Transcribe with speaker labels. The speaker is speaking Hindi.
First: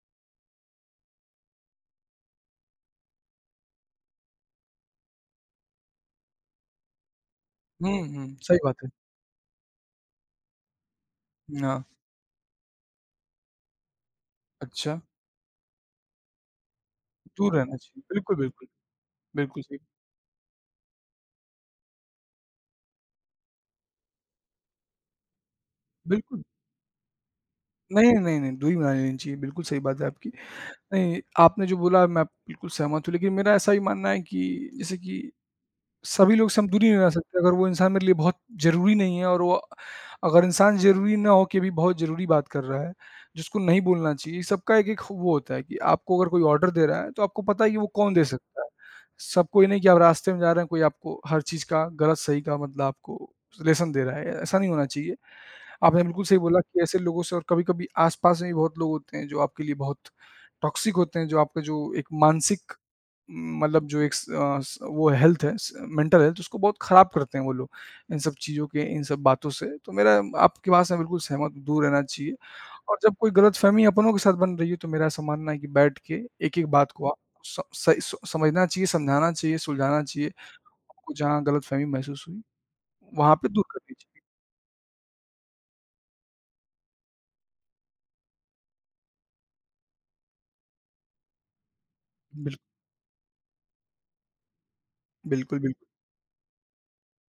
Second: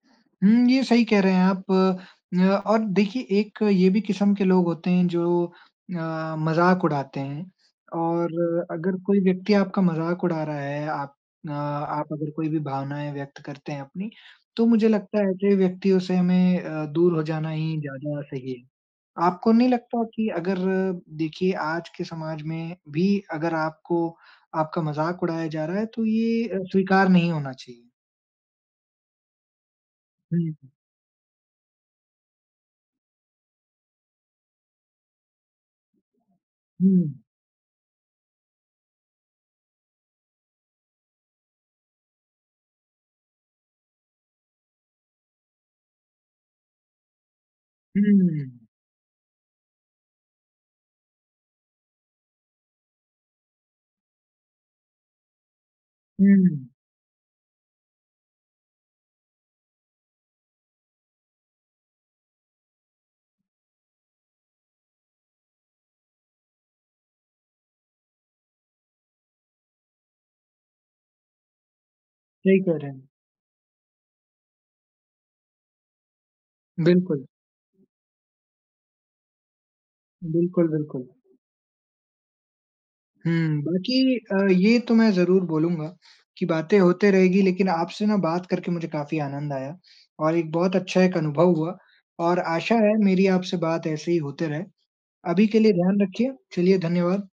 Speaker 1: हुँ, ये सही कह रहे हैं आप न और देखिए एक ये भी किसम के लोग होते हैं जो अ, मज़ाक उड़ाते हैं
Speaker 2: हुँ,
Speaker 1: और
Speaker 2: हुँ। सही बात है।
Speaker 1: अगर कोई व्यक्ति आपका मज़ाक उड़ा रहा है, आप ना
Speaker 2: ना।
Speaker 1: आप अगर कोई भी भावनाएँ व्यक्त करते हैं अपनी, तो मुझे
Speaker 2: अच्छा।
Speaker 1: लगता है ऐसे व्यक्तियों से हमें अ, दूर हो जाना
Speaker 2: दूर रहना
Speaker 1: ही
Speaker 2: चाहिए।
Speaker 1: ज़्यादा
Speaker 2: बिल्कुल,
Speaker 1: सही है।
Speaker 2: बिल्कुल।
Speaker 1: आपको
Speaker 2: बिल्कुल
Speaker 1: नहीं
Speaker 2: सही।
Speaker 1: लगता कि अगर देखिए आज के समाज में भी अगर आपको आपका मजाक उड़ाया जा रहा है तो
Speaker 2: बिल्कुल।
Speaker 1: ये अ, स्वीकार नहीं होना चाहिए?
Speaker 2: नहीं, अ, नहीं, नहीं, दूरी बना लेनी चाहिए, बिल्कुल सही बात है आपकी।
Speaker 1: हुँ।
Speaker 2: नहीं, आपने जो बोला मैं बिल्कुल सहमत हूँ लेकिन मेरा ऐसा भी मानना है कि जैसे कि सभी लोगों से हम दूरी नहीं बना
Speaker 1: हुँ।
Speaker 2: सकते। अगर वो इंसान मेरे लिए बहुत ज़रूरी नहीं है और वो अगर इंसान ज़रूरी ना होके भी बहुत ज़रूरी बात कर रहा है जिसको नहीं बोलना चाहिए, सबका एक-एक ख वो होता है कि आपको अगर कोई ऑर्डर दे रहा है तो आपको पता ही है वो कौन दे
Speaker 1: हुँ।
Speaker 2: सकता है, सबको ही नहीं कि आप रास्ते में जा रहे हैं, कोई आपको हर चीज़ का गलत-सही का मतलब आपको लेसन दे रहा है, ऐसा नहीं होना चाहिए। आपने बिल्कुल सही बोला
Speaker 1: हुँ।
Speaker 2: कि ऐसे लोगों से और कभी-कभी आस-पास में भी बहुत लोग होते हैं जो आपके लिए बहुत टॉक्सिक होते हैं, जो आपका जो एक मानसिक उम, मतलब जो एक स अ, स हेल्थ है स मेंटल हेल्थ है उसको बहुत ख़राब करते हैं वो लोग, इन सब चीज़ों के इन सब बातों से। तो मेरा आप के बात से बिल्कुल सहमत हूँ, दूर रहना चाहिए
Speaker 1: सही कह रहे
Speaker 2: और
Speaker 1: हैं।
Speaker 2: जब कोई गलतफ़हमी अपनों के साथ बन रही है तो मेरा ऐसा मानना है कि बैठ के एक-एक बात को आप
Speaker 1: बिल्कुल।
Speaker 2: स सही सो समझना चाहिए, समझाना चाहिए, सुलझाना चाहिए।
Speaker 1: बिल्कुल, बिल्कुल।
Speaker 2: आपको जहाँ गलतफ़हमी महसूस हुई, वहाँ पे
Speaker 1: हुँ,
Speaker 2: दूर करनी
Speaker 1: बाकी
Speaker 2: चाहिए।
Speaker 1: अ, ये तो मैं ज़रूर बोलूँगा कि बातें होते रहेगी लेकिन आपसे ना बात करके मुझे काफ़ी आनंद आया और एक बहुत अच्छा एक अनुभव हुआ और
Speaker 2: बिल्क
Speaker 1: आशा है मेरी आपसे बात ऐसे ही होते रहे। अभी के
Speaker 2: बिल्कुल,
Speaker 1: लिए
Speaker 2: बिल्कु
Speaker 1: ध्यान रखिए, चलिए धन्यवाद।